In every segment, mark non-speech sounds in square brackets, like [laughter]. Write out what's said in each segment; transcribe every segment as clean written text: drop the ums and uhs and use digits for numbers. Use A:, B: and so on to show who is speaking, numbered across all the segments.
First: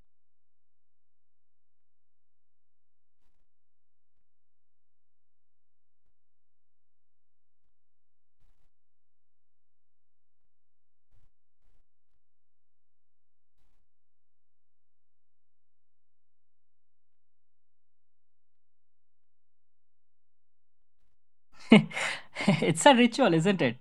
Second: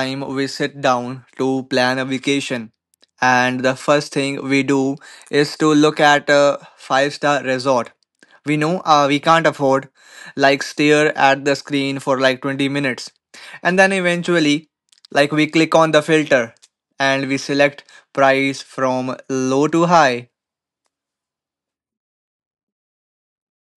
A: time we sit down to plan a vacation, and the first thing we do is to look at a five-star resort? We know we can't afford, like, stare at the screen for like 20 minutes. And then eventually, like, we click on the filter and we select price from low to high.
B: [laughs] It's a ritual, isn't it?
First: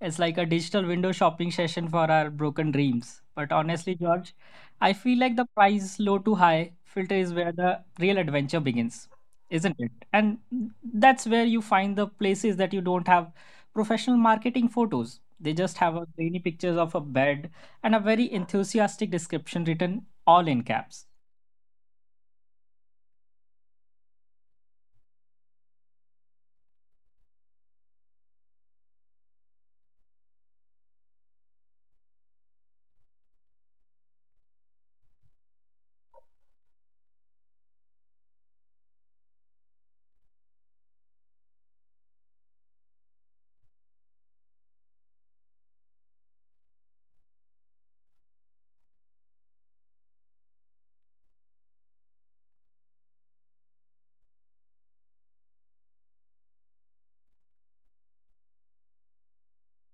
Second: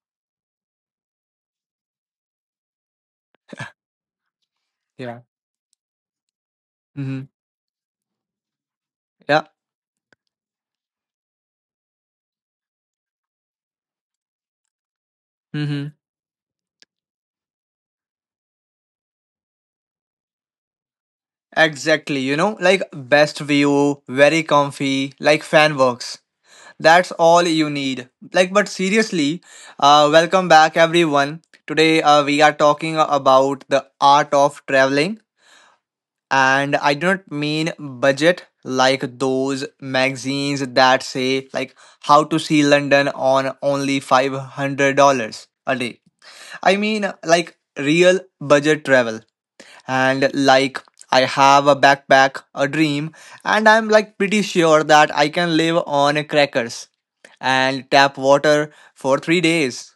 B: It's like a digital window shopping session for our broken dreams. But honestly, George, I feel
A: Yeah.
B: like the price low to high filter
A: Mm-hmm.
B: is where the real adventure begins,
A: Yeah.
B: isn't it? And that's where you find the places that you don't have professional marketing photos. They just
A: Mm-hmm.
B: have a grainy pictures of a bed and a very enthusiastic description written all in caps.
A: Exactly. You know, like best view, very comfy, like fan works. That's all you need. Like, but seriously, welcome back, everyone. Today, we are talking about the art of traveling, and I do not mean budget like those magazines that say like how to see London on only $500 a day. I mean like real budget travel and like I have a backpack, a dream, and I'm like pretty sure that I can live on crackers and tap water for 3 days.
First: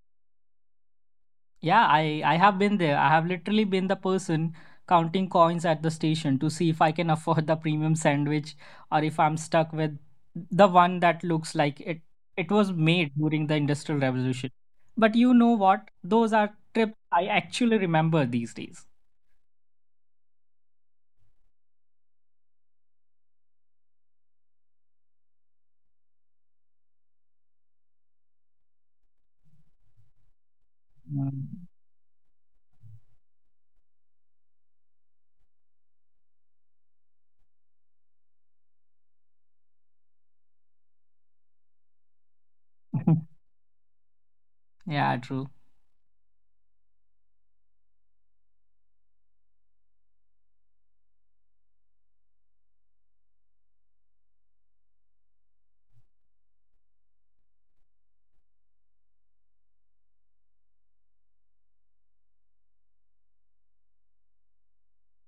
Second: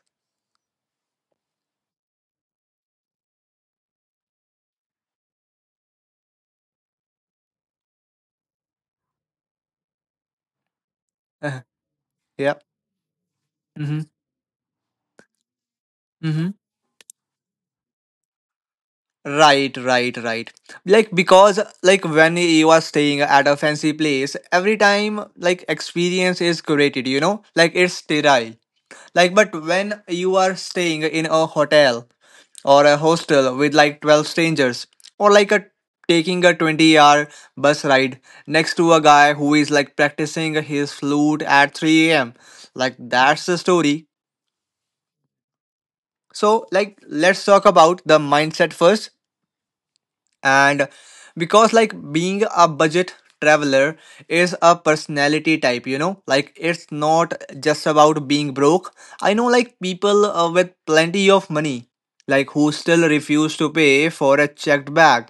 B: Yeah, I have been there. I have literally been the person counting coins at the station to see if I can [laughs] afford the premium sandwich or if I'm stuck with the one that looks
A: [laughs]
B: like it
A: Yeah.
B: was made during the Industrial
A: Mm-hmm.
B: Revolution. But you know what? Those
A: Mm-hmm.
B: are trips I actually remember these days.
A: Right, right, right. Like because like when you are staying at a fancy place, every time like experience is curated, you know? Like it's sterile. Like, but when you are staying in a
B: Mm.
A: hotel or a hostel with like 12 strangers, or like a taking a 20-hour bus ride next to a guy who is like practicing his flute at 3 a.m., like that's
B: [laughs]
A: the story.
B: Yeah, true.
A: So, like, let's talk about the mindset first and because like being a budget traveler is a personality type, you know? Like it's not just about being broke. I know like people with plenty of money like who still refuse to pay for a checked bag.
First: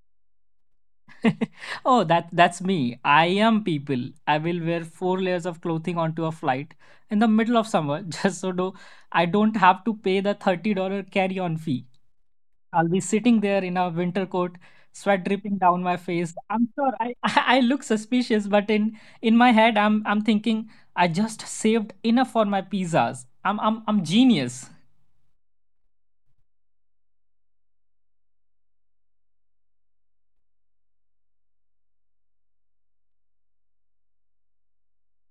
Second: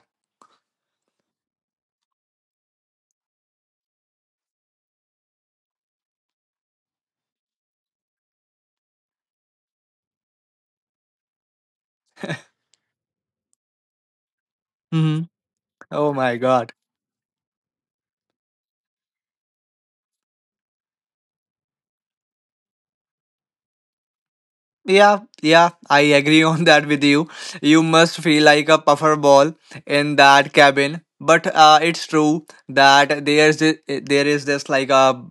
B: [laughs] Oh, that's me. I am people. I will wear four layers of clothing onto a flight in the middle of summer [laughs] just so do I don't have to pay the $30 carry-on fee. I'll be sitting there in a winter coat,
A: Hmm.
B: sweat dripping down my
A: Oh
B: face.
A: my
B: I'm
A: god.
B: sure I [laughs] I look suspicious, but in my head I'm thinking I just saved enough for my pizzas. I'm genius.
A: Yeah, yeah, I agree [laughs] on that with you. You must feel like a puffer ball in that cabin. But it's true that there is this like a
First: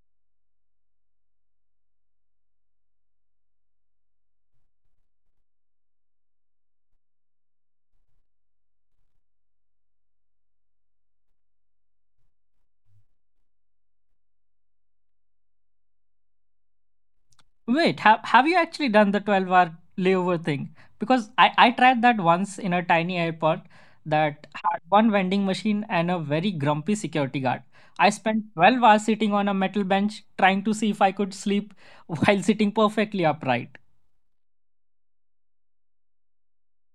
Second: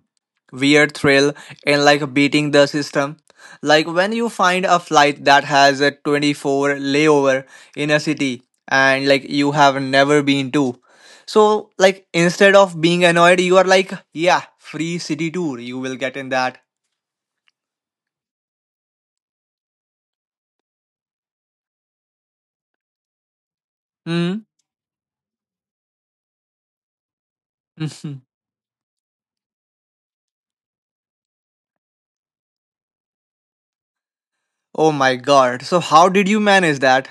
A: weird thrill in like beating the system. Like when you find a flight that has a 24 layover in a city and like you have never been to. So like instead of being annoyed, you are like, yeah, free city tour you will get in that.
B: Wait, have you actually done the 12-hour layover thing? Because I tried that once in a tiny airport
A: Hmm.
B: that had one vending machine and a very grumpy security guard. I
A: [laughs]
B: spent 12 hours sitting on a metal bench trying to see if I could sleep [laughs] while sitting perfectly upright.
A: Oh my god. So how did you manage that?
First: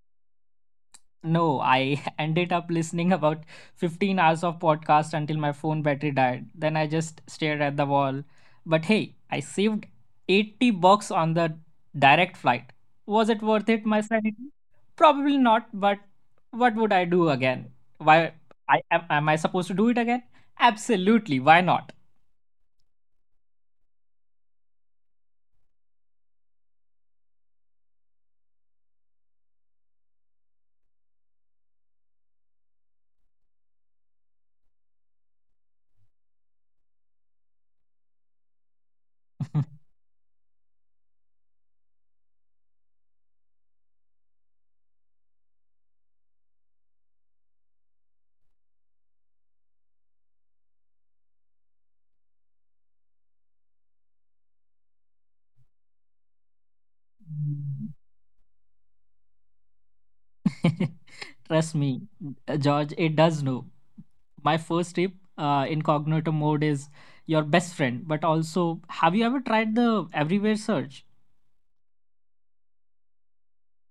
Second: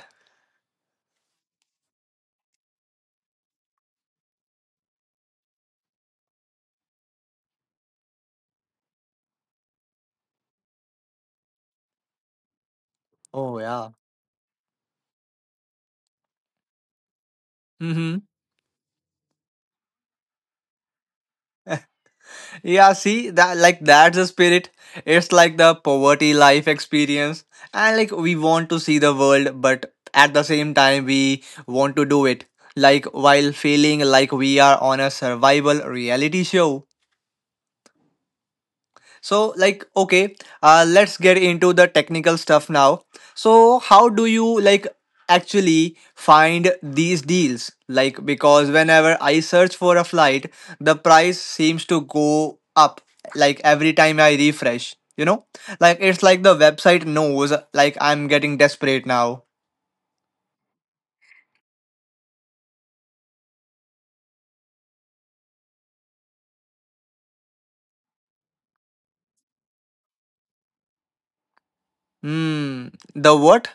B: No, I [laughs] ended up listening about 15 hours of podcast until my phone battery died. Then I just stared at the wall. But hey, I saved $80 on the direct flight. Was it
A: Oh,
B: worth it,
A: yeah.
B: my sanity? Probably not, but what would I do again?
A: Mm-hmm.
B: Why am I supposed to do it again? Absolutely, why not?
A: Yeah, see that like that's the spirit. It's like the poverty life experience. And like we want to see the world, but at the same time we want to do it. Like while feeling like we are on a survival reality show. So,
B: [laughs]
A: like, okay, let's get into the technical stuff now. So, how do you like actually find these deals? Like, because whenever I search for a flight, the price seems to go up like every time I refresh, you know? Like, it's like the website knows, like, I'm getting desperate now.
B: Trust me, George, it does know. My first tip incognito mode is your best friend. But also, have you ever tried the everywhere search?
A: Hmm, the what?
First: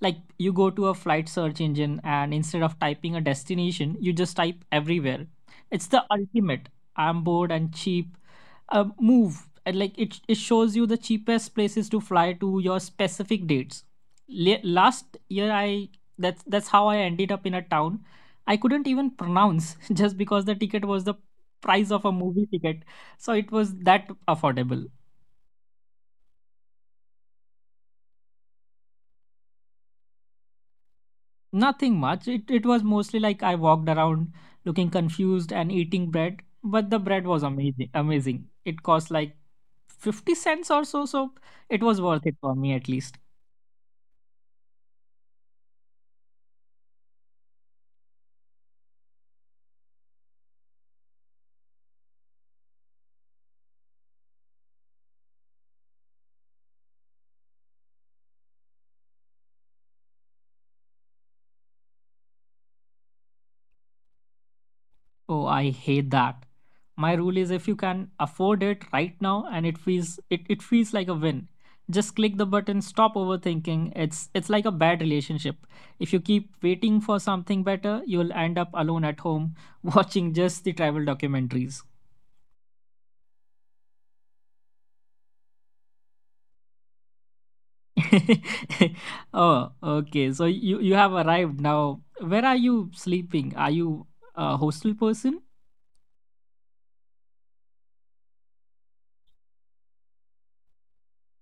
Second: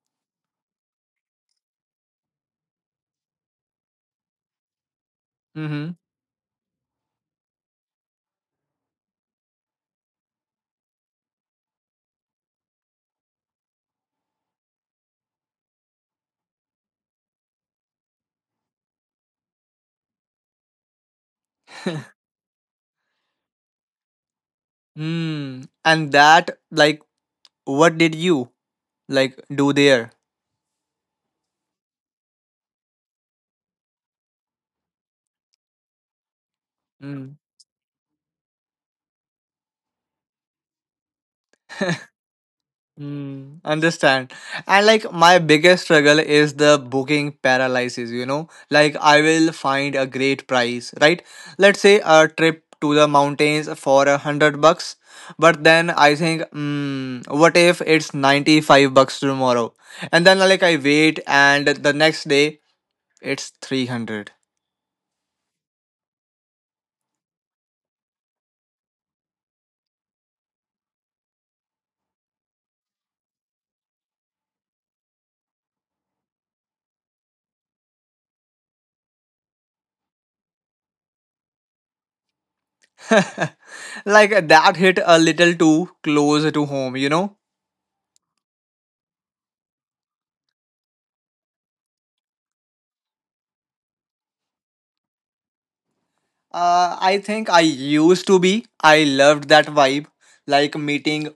B: Like, you go to a flight search engine, and instead of typing a destination you just type everywhere. It's
A: Mm-hmm.
B: the ultimate "I'm bored and cheap" move. And like it shows you the cheapest places to fly to your specific dates. Last year I, that's how I ended up in a town I couldn't even pronounce [laughs] just because the ticket was the price of a movie ticket. So it was that affordable.
A: Hmm. And that, like, what did you like do there?
B: Nothing much. It was mostly like I walked around looking confused and eating bread, but the bread
A: Hmm.
B: was amazing. Amazing. It cost like 50 cents or so, so it was worth it for me at least.
A: Mm, understand. And like my biggest struggle is the booking paralysis, you know? Like I will find a great price, right? Let's say a trip to the mountains for 100 bucks, but then I think, mm, what if it's 95 bucks tomorrow? And then like I wait and the next day it's 300.
B: Oh, I hate that. My rule is, if you can afford it right now and it feels like a win, just click the button, stop overthinking. It's like a bad relationship. If you keep waiting for something better, you'll end up alone at home [laughs] watching just the travel documentaries.
A: [laughs] Like that hit a little too close to home, you know?
B: [laughs] Oh, okay. So you have arrived now. Where are you sleeping? Are you a hostel person?
A: I think I used to be. I loved that vibe, like meeting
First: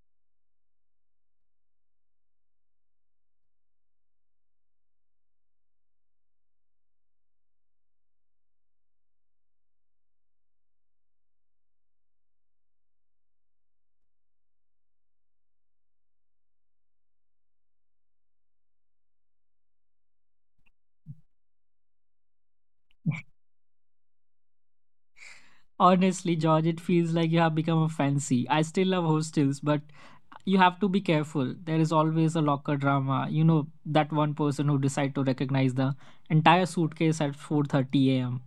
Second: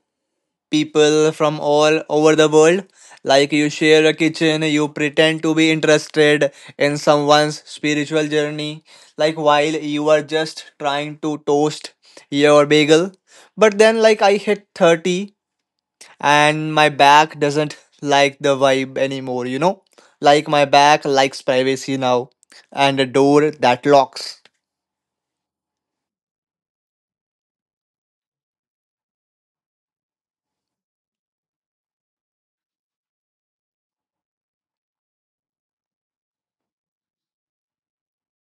A: people from all over the world. Like you share a kitchen, you pretend to be interested in someone's spiritual journey, like while you are just trying to toast your bagel. But then, like, I hit 30 and my back doesn't like the vibe anymore, you know? Like, my back likes privacy now and a door that locks.
B: Honestly, George, it feels like you have become a fancy. I still love hostels, but you have to be careful. There is always a locker drama. You know, that one person who decide to recognize the entire suitcase at 4:30 a.m.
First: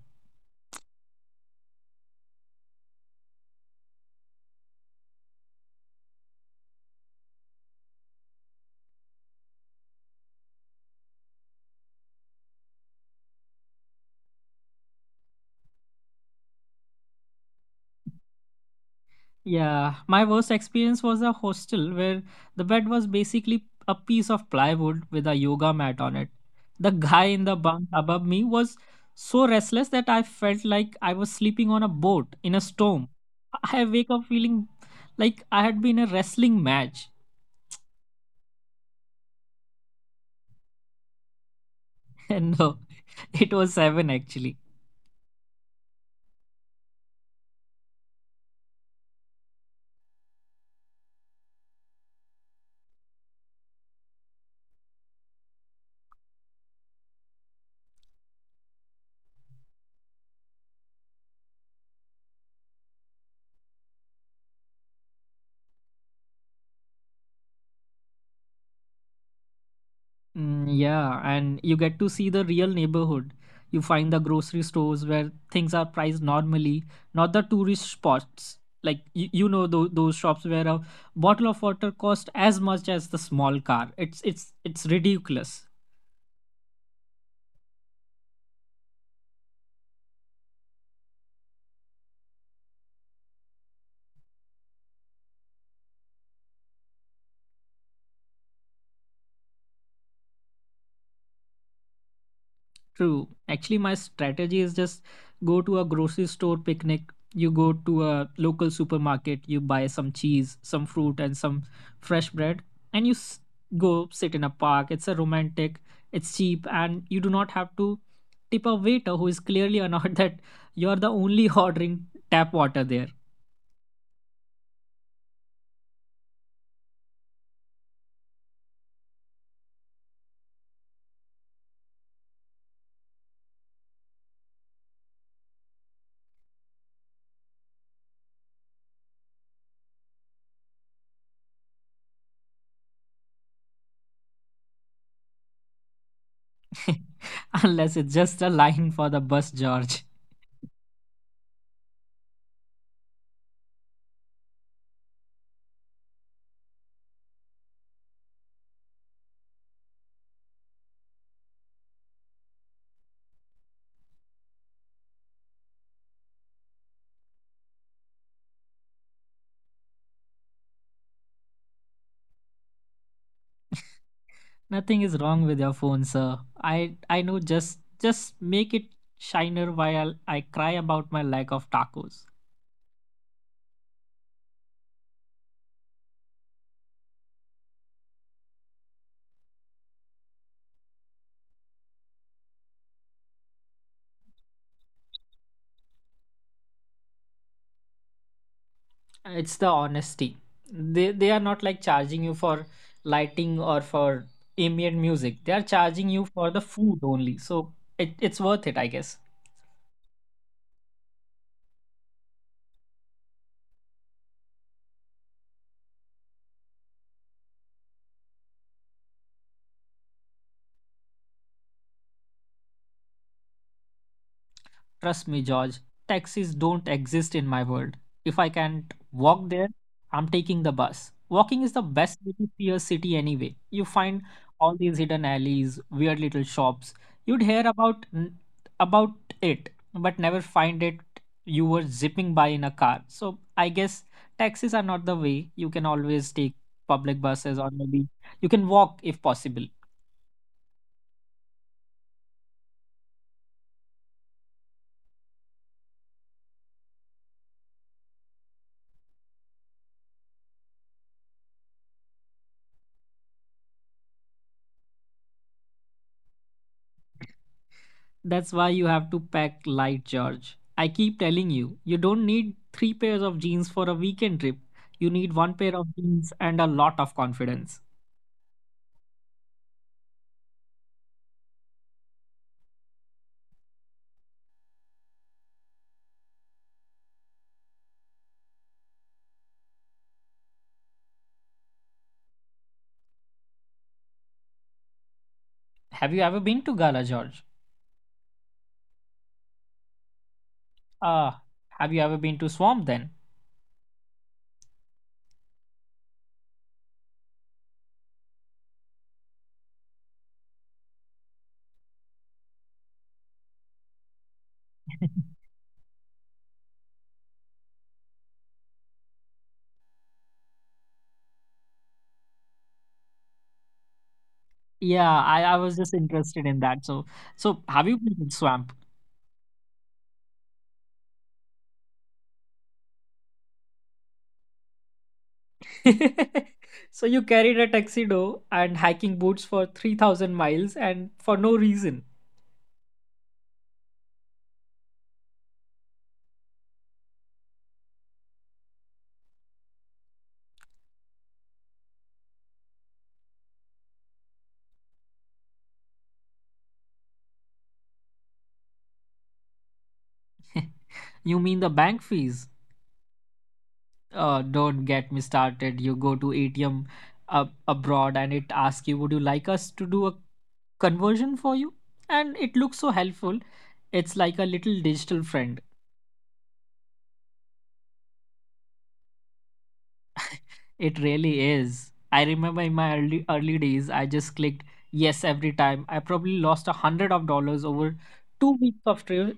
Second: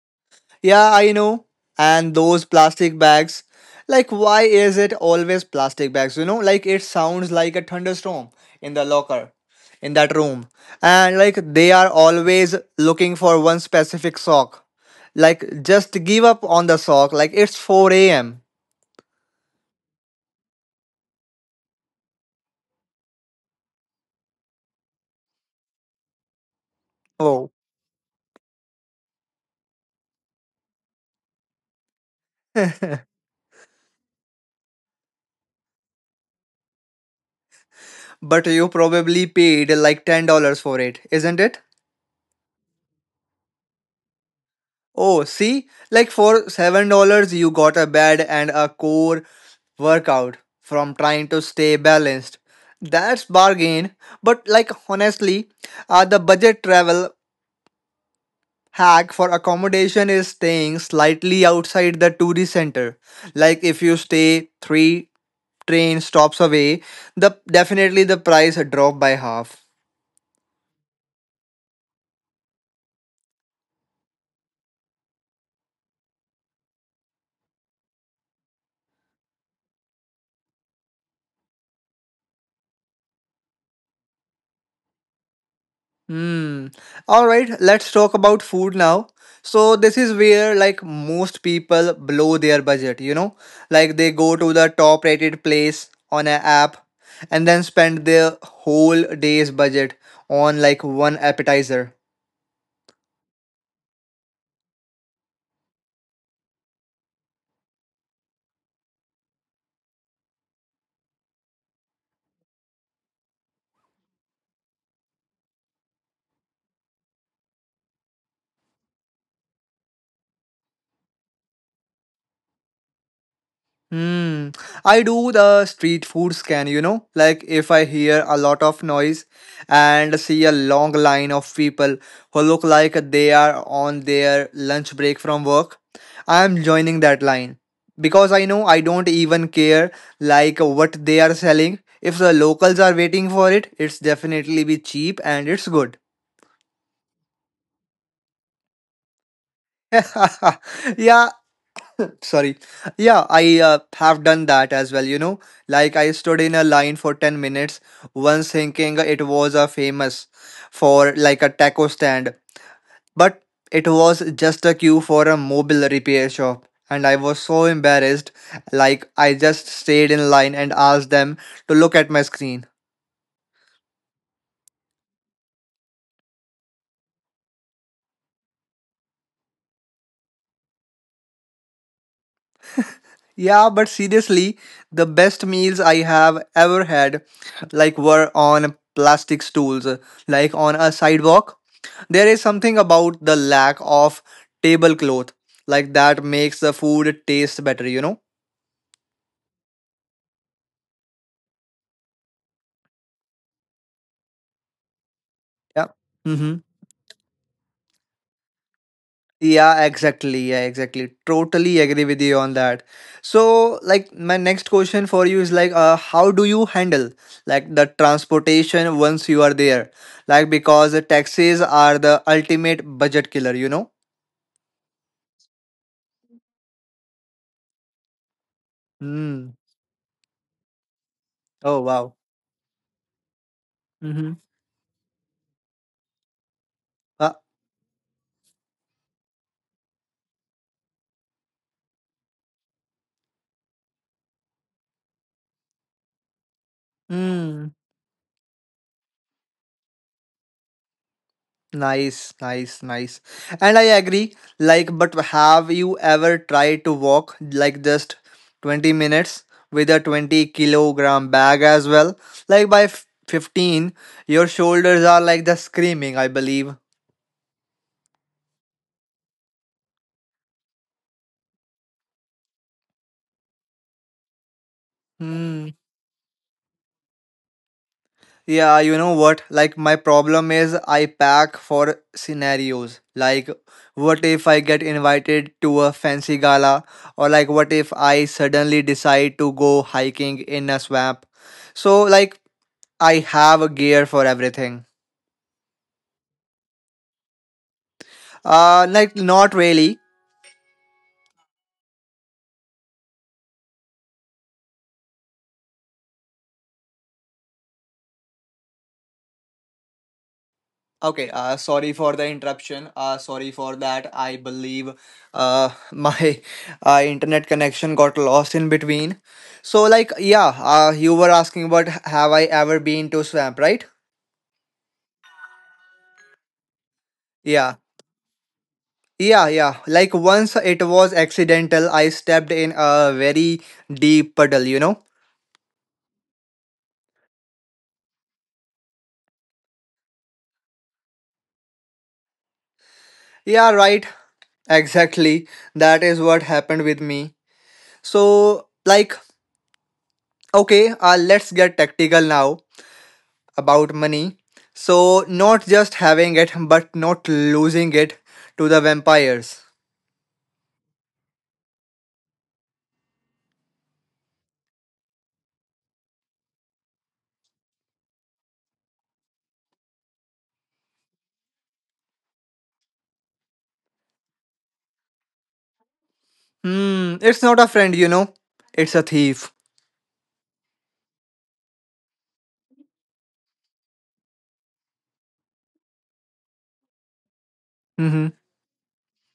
A: Yeah, I know. And those plastic bags. Like, why is it always plastic bags? You know, like it sounds like a thunderstorm in the locker, in that room. And like they are always looking for one specific sock. Like, just give up on the sock. Like, it's 4 a.m.
B: Yeah, my worst experience was a hostel where the bed was basically a piece of plywood with a yoga mat on it. The guy in
A: Oh.
B: the bunk above me was so restless that I felt like I was sleeping on a boat in a
A: [laughs] But
B: storm. I wake up feeling like I had been in a wrestling match,
A: you probably paid like $10 for it, isn't it?
B: [laughs] and no, it was seven actually.
A: Oh, see, like for $7, you got a bed and a core workout from trying to stay balanced. That's bargain. But like honestly, the budget travel hack for accommodation is staying slightly outside the tourist center. Like if you stay three train stops away, the definitely the price drop by half.
B: Mm, yeah, and you get to see the real neighborhood. You find the grocery stores where things are priced normally, not the tourist spots. Like you know those shops where a bottle of water costs as much as the small car. It's ridiculous.
A: Hmm. All right, let's talk about food now. So this is where like most people blow their budget, you know? Like they go to the top rated place on an app and then spend their whole day's budget on like one appetizer.
B: True. Actually, my strategy is just go to a grocery store picnic. You go to a local supermarket, you buy some cheese, some fruit, and some fresh bread, and go sit in a park. It's a romantic, it's cheap, and you do not have to tip a waiter who is clearly annoyed [laughs] that you're the only ordering tap water there.
A: Hmm. I do the street food scan, you know, like if I hear a lot of noise and see a long line of people who look like they are on their lunch break from work, I am joining that line because I know I don't even care like what they are selling. If the locals are waiting for it, it's definitely be cheap and it's good.
B: [laughs] Unless it's just a line for the bus, George.
A: [laughs] Yeah, sorry. Yeah, I have done that as well, you know. Like I stood in a line for 10 minutes once thinking it was a famous for like a taco stand, but it was just a queue for a mobile repair shop. And I was so embarrassed, like I just stayed in line and asked them to look at my screen.
B: Nothing is wrong with your phone, sir. I know, just make it shiner while I cry about my lack of tacos.
A: Yeah, but seriously, the best meals I have ever had like were on plastic stools, like on a sidewalk. There is something about the lack of tablecloth like that makes the food taste better, you know?
B: It's the honesty. They are not like charging you for lighting or for ambient music. They are
A: Yeah.
B: charging you for the
A: Mm-hmm.
B: food only. So it's worth it, I guess.
A: Yeah, exactly. Yeah, exactly. Totally agree with you on that. So, like, my next question for you is like, how do you handle like the transportation once you are there? Like, because the taxis are the ultimate budget killer, you know?
B: Trust me, George, taxis don't exist in my world. If I can't walk
A: Mm.
B: there, I'm taking the bus. Walking is the
A: Oh, wow.
B: best way to see a city anyway. You find
A: Mm-hmm.
B: all these hidden alleys, weird little shops.
A: Uh,
B: You'd hear about about it, but never find it. You were zipping by in a car. So I guess taxis are not the way. You can always take public buses or
A: mm.
B: maybe you can walk if possible.
A: Nice, nice, nice. And I agree. Like, but have you ever tried to walk like just 20 minutes with a 20 kilogram bag as well? Like by 15, your shoulders are like the screaming, I believe.
B: That's why you have to pack light, George. I keep telling you, you don't need three pairs of jeans for a weekend trip. You need one
A: Hmm.
B: pair of jeans and a lot of confidence.
A: Yeah, you know what? Like, my problem is I pack for scenarios. Like, what if I get invited to a fancy gala? Or, like, what if I suddenly decide to go hiking in a swamp? So, like, I have a gear for everything.
B: Have you ever been to Gala, George?
A: Like, not really.
B: Ah, have you ever been to Swamp then?
A: Okay, sorry for the interruption. Sorry for that. I believe [laughs] my internet connection got lost in between. So, like, yeah, you were asking about have I ever been to swamp, right?
B: Yeah, I was just interested in that. So
A: Yeah.
B: have you been to Swamp?
A: Yeah, yeah. Like once it was accidental, I stepped in a very deep puddle, you know?
B: [laughs] So you carried a tuxedo and hiking boots for 3,000 miles and for no reason.
A: Yeah, right. Exactly. That is what happened with me. So, like, okay, let's get tactical now about money. So, not just having it, but not losing it to the vampires.
B: [laughs] You mean the bank fees? Don't get me started. You go to ATM abroad and it asks you, would you like us to do a conversion for you? And it looks so helpful. It's like a little digital friend.
A: Hmm, it's not a friend, you know. It's a thief.
B: It really is. I remember in my early days, I just clicked yes every time. I probably lost 100 of dollars over
A: Mm-hmm.
B: 2 weeks of tri-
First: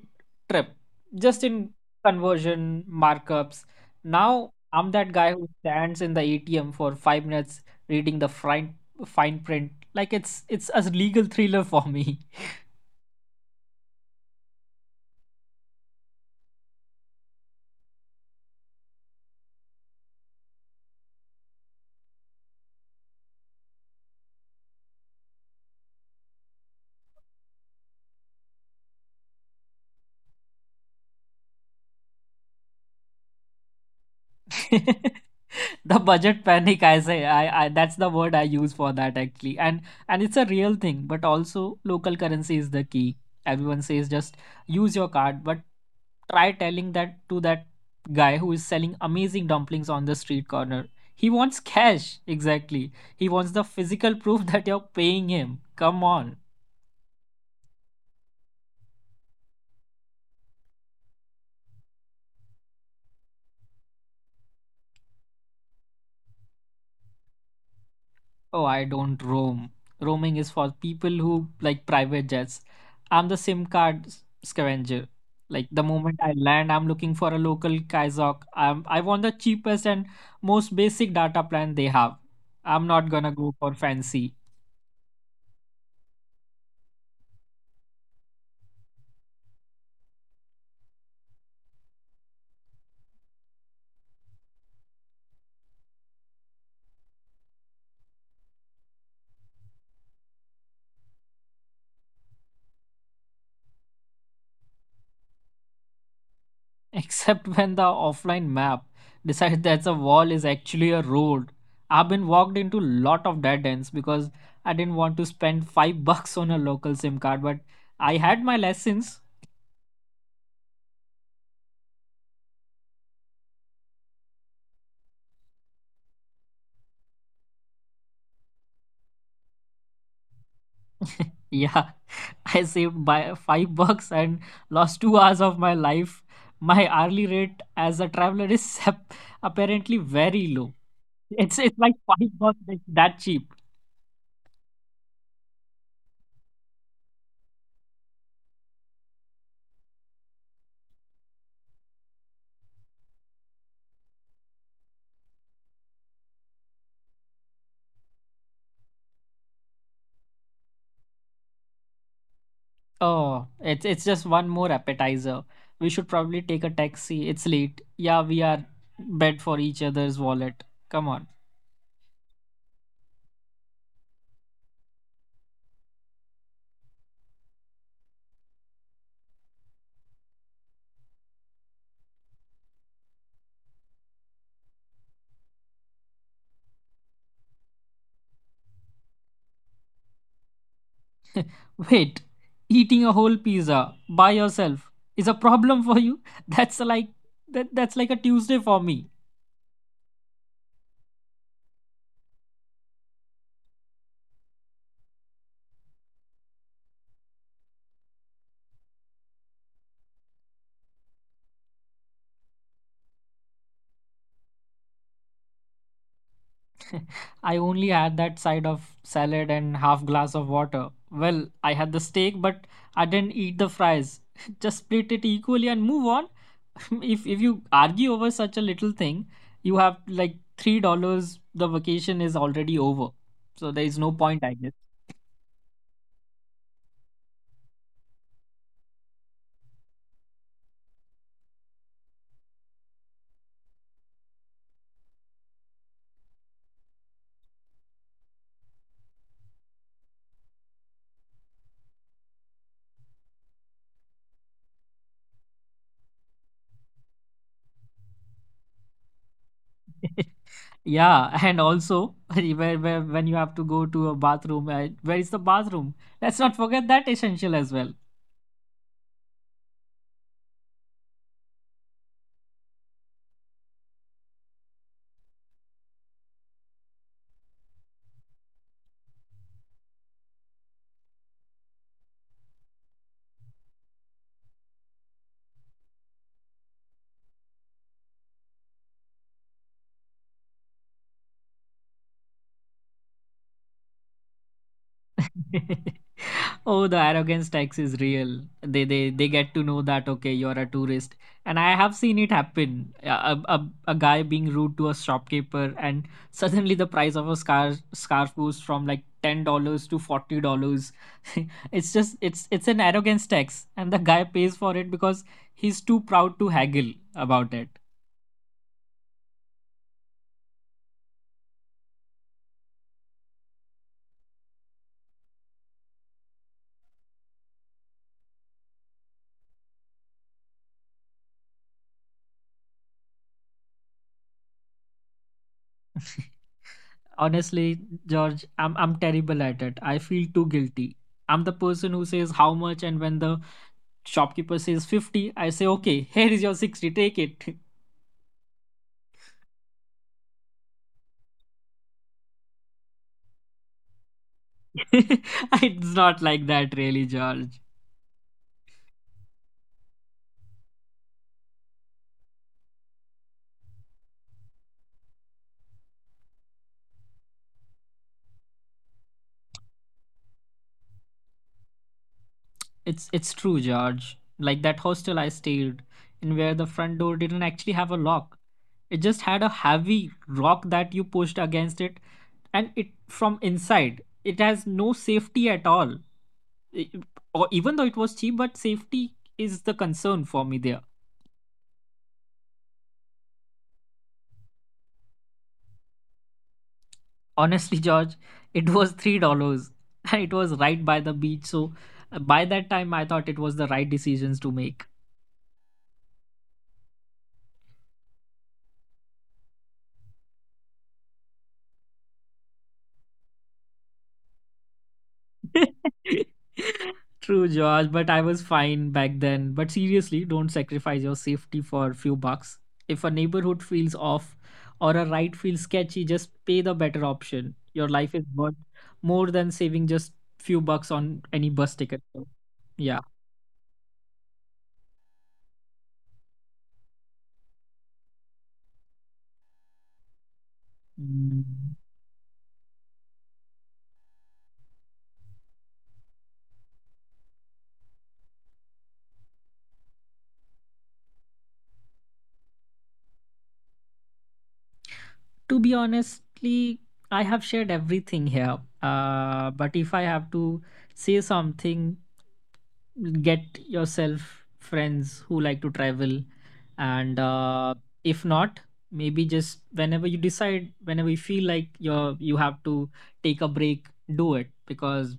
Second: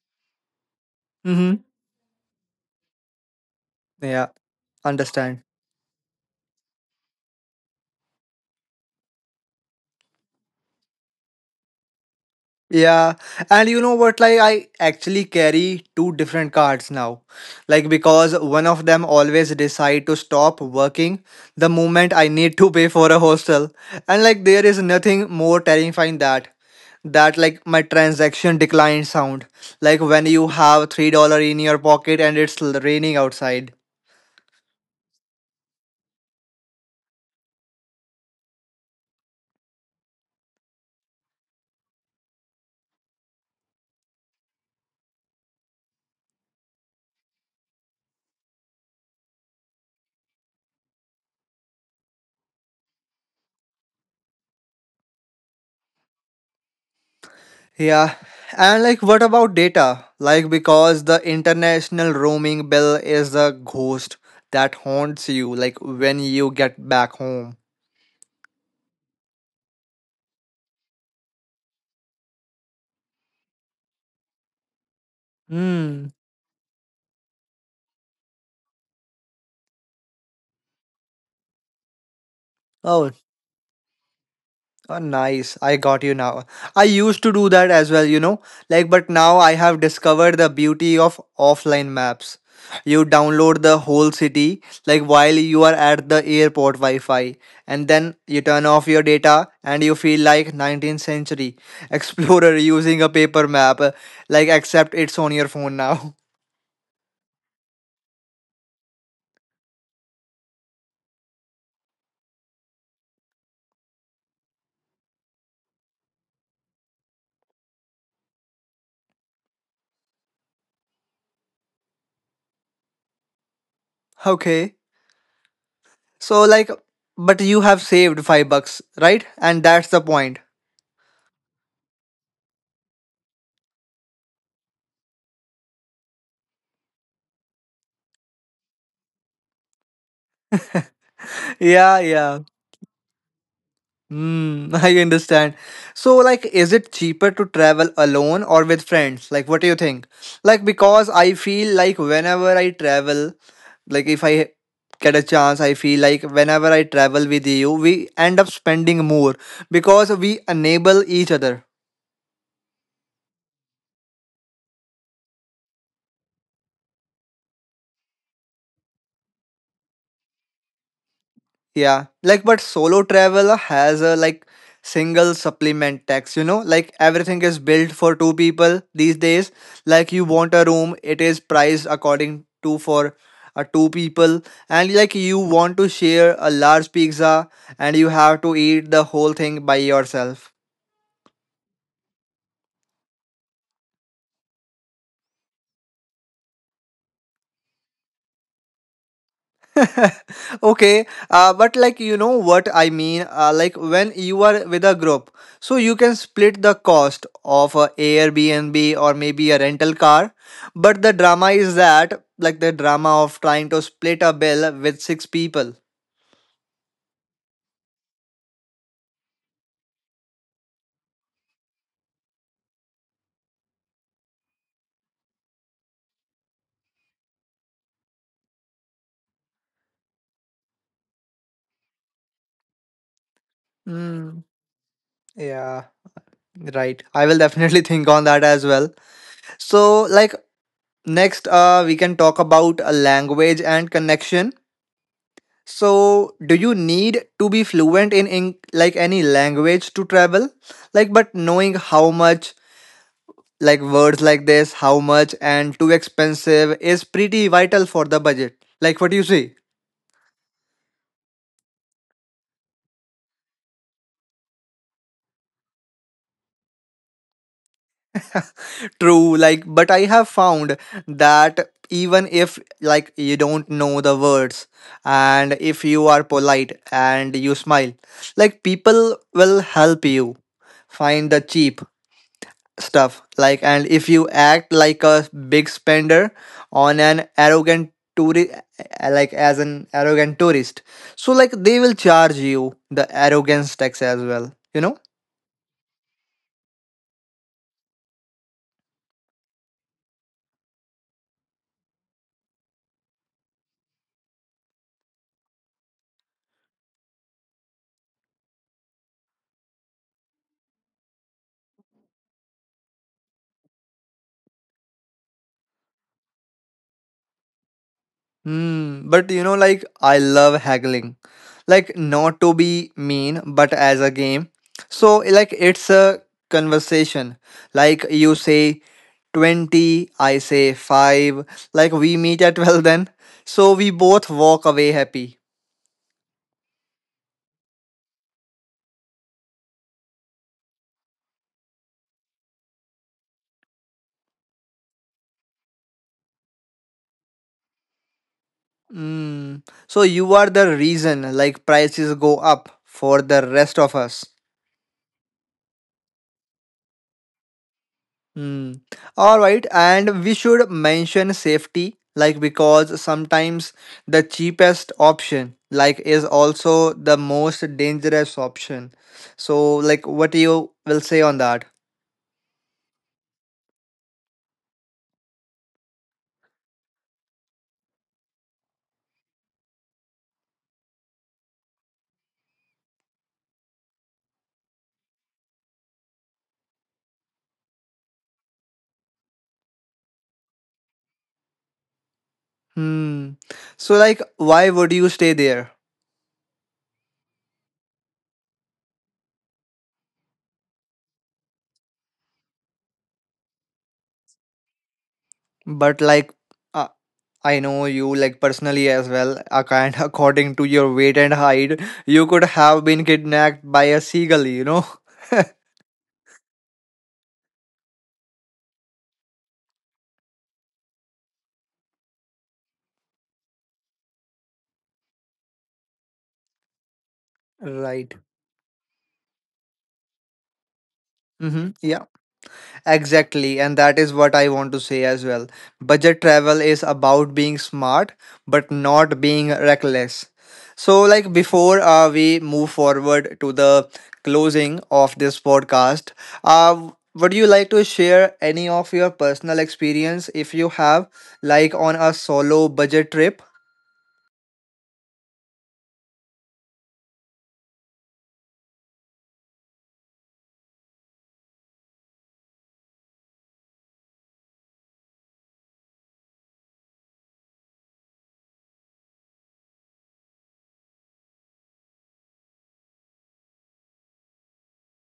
B: trip just
A: Mm-hmm.
B: in conversion markups.
A: Yeah,
B: Now I'm that guy
A: understand.
B: who stands in the ATM for 5 minutes reading the fine print like it's a legal thriller for me.
A: Yeah, and you know what? Like, I actually carry two different cards now. Like, because one of them always decide to stop working the moment I need to pay for a hostel. And like, there is nothing more terrifying that like my transaction decline sound, like when you have $3 in your pocket and it's raining outside.
B: [laughs] The budget panic, I say. I, that's the word I use for that actually. And it's a real thing. But also, local currency is the key. Everyone says just use your card, but try telling that to that guy who is selling amazing dumplings on the street corner. He wants cash. Exactly, he wants the physical proof [laughs] that you're paying him. Come on.
A: Yeah, and like what about data, like because the international roaming bill is a ghost that haunts you like when you get back home.
B: Oh, I don't roam. Roaming is for people who like private jets. I'm the SIM card scavenger. Like the
A: Hmm.
B: moment I land, I'm looking for a local Kaizok. I want the cheapest and most basic data plan they have. I'm
A: Oh,
B: not gonna go for fancy.
A: Oh, nice. I got you now. I used to do that as well, you know. Like, but now I have discovered the beauty of offline maps. You download the whole city, like while you are at the airport Wi Fi, and then you turn off your data and you feel like 19th century explorer [laughs] using a paper map, like, except it's on your phone now. [laughs]
B: [laughs] Except when the offline map decides that the wall is actually a road. I've been walked into lot of dead ends because I didn't want to spend five [laughs] bucks on a local SIM card, but I had my lessons.
A: Okay. So, like, but you have saved 5 bucks, right? And that's the point.
B: Yeah, [laughs] I saved by $5 and lost 2 hours of my life. My hourly rate as a traveler is [laughs] apparently very low. It's
A: [laughs]
B: it's like
A: Yeah,
B: five
A: yeah.
B: bucks that cheap.
A: Hmm, [laughs] I understand. So, like, is it cheaper to travel alone or with friends? Like, what do you think? Like, because I feel like whenever I travel, like, if I get a chance, I feel like whenever I travel with you, we end up spending more because we enable each other.
B: Oh, it's just one more appetizer. We should probably take a taxi. It's late. Yeah, we are bad for each other's wallet. Come on.
A: Yeah, like but solo travel has a like single supplement tax, you know, like everything is built for two people these days. Like you want a room, it is priced according to for two people, and like you want to share a large pizza and you have to eat the whole thing by yourself.
B: Wait, eating a whole pizza by yourself is a problem for you? [laughs] That's like that's like a Tuesday for me.
A: [laughs] Okay. But like you know what I mean, like when you are with a group, so you can split the cost of a Airbnb or maybe a rental car. But the drama is that, like, the drama of trying to split a bill with six people
B: [laughs] I only had that side of salad and half glass of water. Well, I had the steak, but I didn't eat the fries. [laughs] Just split it equally and move on. [laughs] If you argue over such a little thing, you have like $3. The vacation is already over, so there is no point,
A: mm,
B: I guess.
A: yeah, right, I will definitely [laughs] think on that as well. So, like, next, we can talk about a language and connection. So, do you need to be fluent in, like any language to travel? Like, but knowing how much, like words like this, how much and too expensive is pretty vital for the budget. Like, what do you say?
B: Yeah, and also [laughs] where when you have to go to a bathroom, where is the bathroom? Let's not forget that essential as well.
A: True. Like, but I have found that even if, like, you don't know the words, and if you are polite and you smile, like people will help you find the cheap stuff. Like, and if you act like a big spender, on an arrogant tourist, like as an arrogant tourist, so like they will charge you the arrogance tax as well, you know.
B: [laughs] Oh, the arrogance tax is real. They get to know that, okay, you're a tourist, and I have seen it happen. A guy being rude to a shopkeeper, and [laughs] suddenly the price of a scarf goes from like $10 to $40. [laughs] It's just it's an arrogance tax, and the guy pays for it because he's too proud to haggle about it.
A: Hmm. But you know, like, I love haggling, like not to be mean but as a game. So like it's a conversation. Like you say 20, I say 5, like we meet at [laughs] 12 then, so we both walk away happy.
B: [laughs] Honestly, George, I'm terrible at it. I feel too guilty. I'm the person who says, how much, and when the shopkeeper says 50, I say, okay, here is your 60, take it.
A: Mm. So you are the reason like prices go up for the rest of us.
B: [laughs] It's not like that really, George.
A: Mm. All right, and we should mention safety, like, because sometimes the cheapest option, like, is also the most dangerous option. So like what you will say on that?
B: It's true, George. Like that hostel I stayed in, where the front door didn't actually have a lock, it just had a heavy rock that you pushed against it, and it from inside it has no safety at all. I- or, even though it was cheap, but safety is the concern for me there.
A: Hmm. So like why would you stay there?
B: Honestly, George, it was $3. [laughs] It was right by the beach, so by that time I thought it was the right decisions to make.
A: But like, uh, I know you, like, personally as well. And [laughs] according to your weight and height, you could have been kidnapped by a seagull, you know?
B: [laughs] True, George, but I was fine back then. But seriously, don't sacrifice your safety for a few bucks. If a neighborhood feels off or a ride feels sketchy, just pay the better option. Your life
A: Right.
B: is worth more than saving just few bucks on any
A: Mm-hmm.
B: bus ticket.
A: Yeah.
B: So, yeah.
A: Exactly, and that is what I want to say as well. Budget travel is about being smart but not being reckless. So, like,
B: Mm.
A: before we move forward to the closing of this podcast, uh, would you like to share any of your personal experience if you have, like on a solo budget trip?
B: To be honestly, I have shared everything here. But if I have to say something, get yourself friends who like to travel, and if not, maybe just whenever you decide, whenever you feel like you have to take a break, do it, because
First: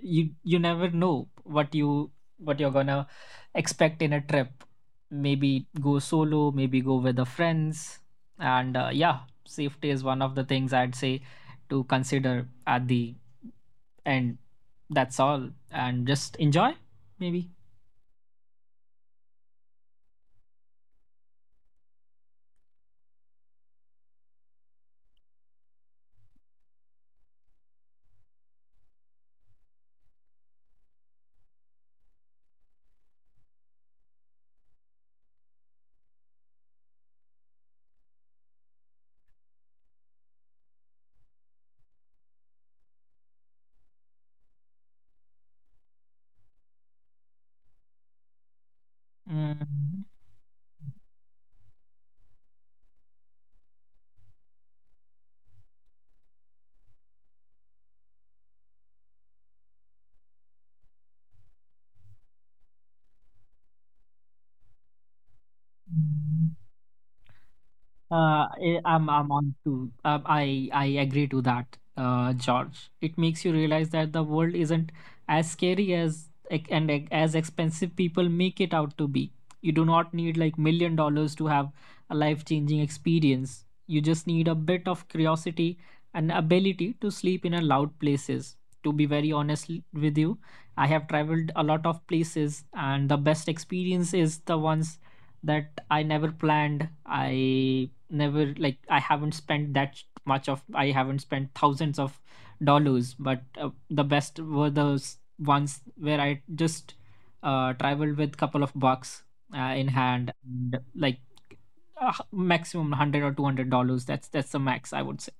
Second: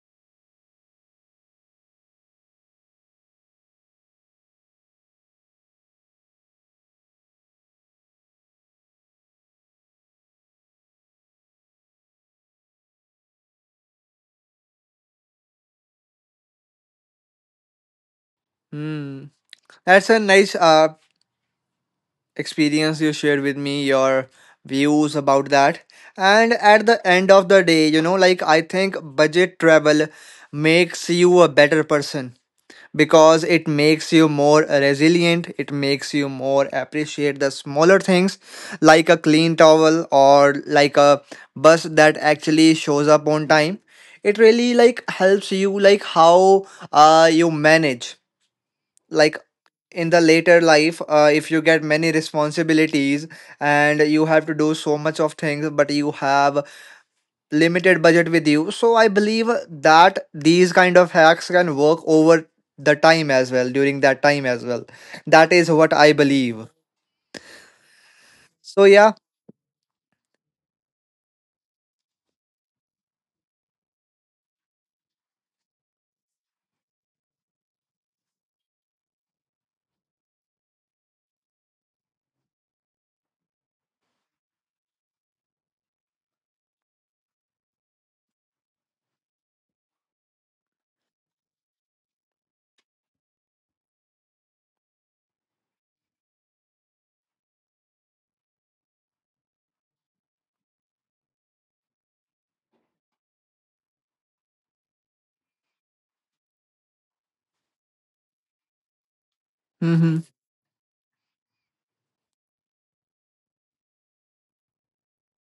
B: you never know what you're gonna expect in a trip. Maybe go solo, maybe go with the friends. And yeah, safety is one of the things I'd say to consider at the end. That's all. And just enjoy, maybe.
A: Hmm. That's a nice experience you shared with me, your views about that. And at the end of the day, you know, like, I think budget travel makes you a better person, because it makes you more resilient, it makes you more appreciate the smaller things, like a clean towel or like a bus that actually shows up on time. It really, like, helps you, like, how you manage like
B: Mm.
A: in the later life, if you get many responsibilities and you have to do so much of things but you have limited budget with you. So I believe that these kind of hacks can work over the time as well, during that time as well. That is what I believe.
B: Uh, I-
A: So
B: I'm
A: yeah.
B: I'm on to I agree to that, George. It makes you realize that the world isn't as scary as ec- and ec- as expensive people make it out to be. You do not need like million dollars to have a life-changing experience. You just need a bit of curiosity and ability to sleep in a loud places. To be very honest with you, I have traveled a lot of places, and the best experience is the ones that I never planned. I never like, I haven't spent that much of, I haven't spent thousands of dollars, but the best were those ones where I just traveled with couple of bucks in
A: Mm-hmm,
B: hand, and like, maximum 100 or $200. That's the max I would say.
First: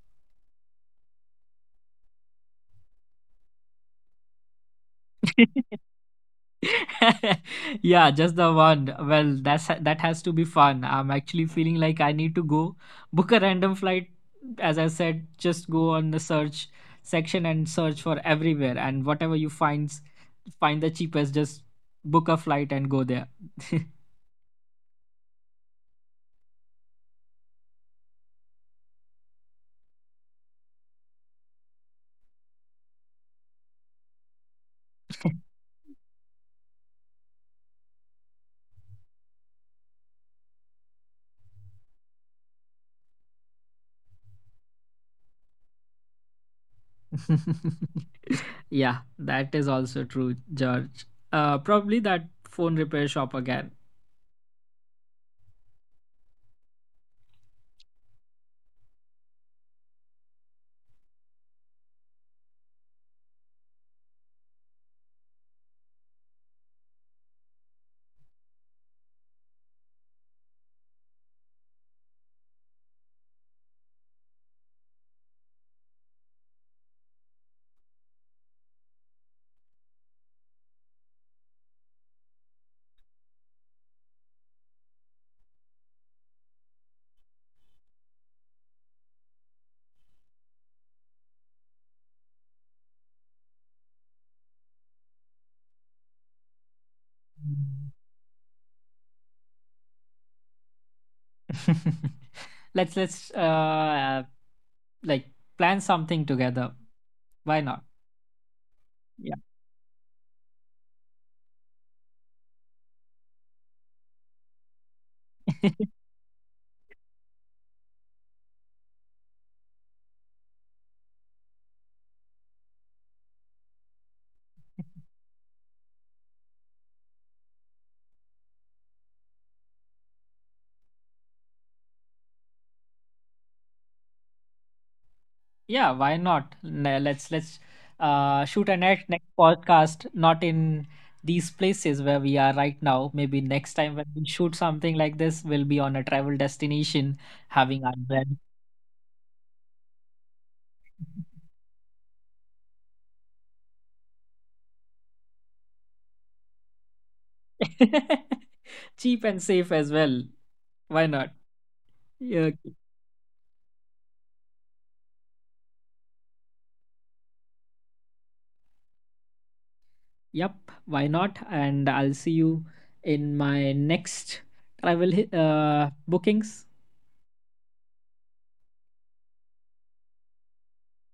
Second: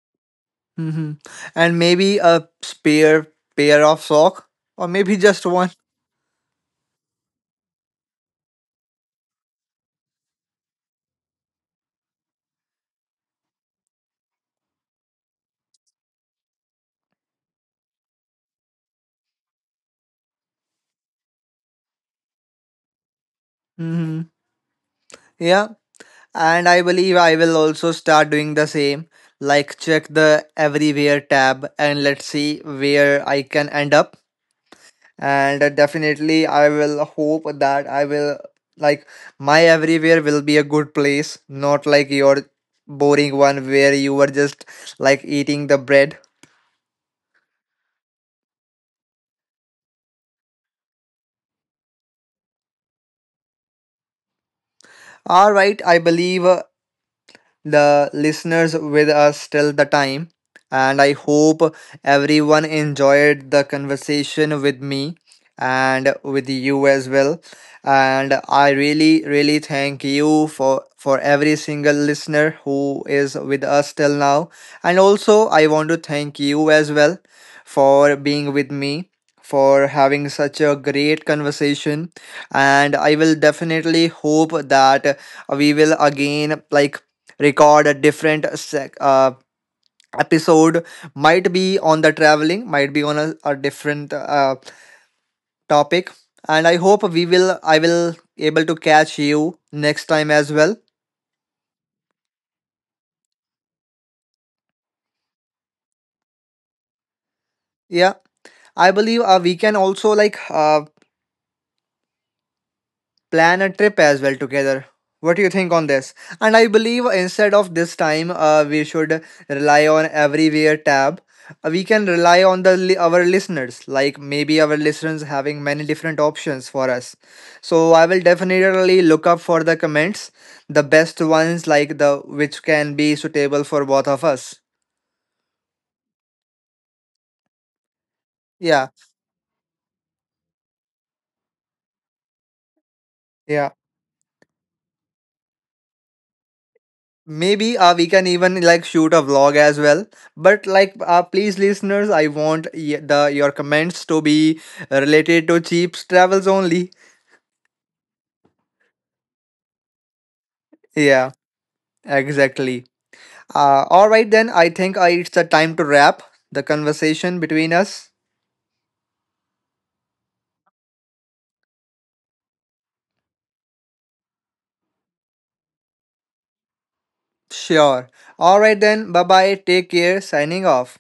A: mm-hmm. And maybe a spare pair of sock, or maybe just one.
B: [laughs] [laughs] Yeah, just the one. Well, that has to be fun. I'm actually feeling like I need to go book a random flight. As I said, just go on the search section and search for everywhere, and whatever you find, find the cheapest, just book a flight and go there.
A: Mm-hmm. Yeah, and I believe I will also start doing the same. Like check the everywhere tab and let's see where I can end up.
B: [laughs]
A: And definitely I will hope that I will, like, my everywhere will be a good place, not like your boring one where you were just like eating the bread.
B: Yeah, that is also true, George. Probably that phone repair shop again.
A: All right, I believe, the listeners with us till the time. And I hope everyone enjoyed the conversation with me and with you as well. And I really, really thank you for every single listener who is with us till now. And also, I want to thank you as well for being with me, for having such a great conversation. And I will definitely hope that we will again, like, record a different episode, might be on the traveling, might be on a different topic. And I hope we will, I will able to catch you next time as well.
B: [laughs] Let's like plan something together. Why not?
A: Yeah, I believe,
B: Yeah.
A: we can also like, plan a trip as well together. What do you think
B: [laughs]
A: on this? And I believe instead of this time, we should rely on everywhere tab. We can rely on the our listeners, like maybe our listeners having many different options for us. So I will definitely look up for the comments, the best ones, like the which can be suitable for both of us.
B: Yeah, why not? Let's shoot a
A: Yeah,
B: next podcast, not in these places where we are right now. Maybe next
A: yeah.
B: time when we shoot something like this, we'll be on a travel destination having
A: Maybe
B: our
A: we
B: bread.
A: can even like shoot a vlog as well. But like, please, listeners, I want the your comments to be related to cheap travels only.
B: [laughs] Cheap and safe as well. Why not?
A: Yeah,
B: Yeah.
A: exactly. All right then. I think it's the time to wrap the conversation between us.
B: Yep, why not? And I'll see you in my next travel bookings.
A: Sure. All right then. Bye bye. Take care. Signing off.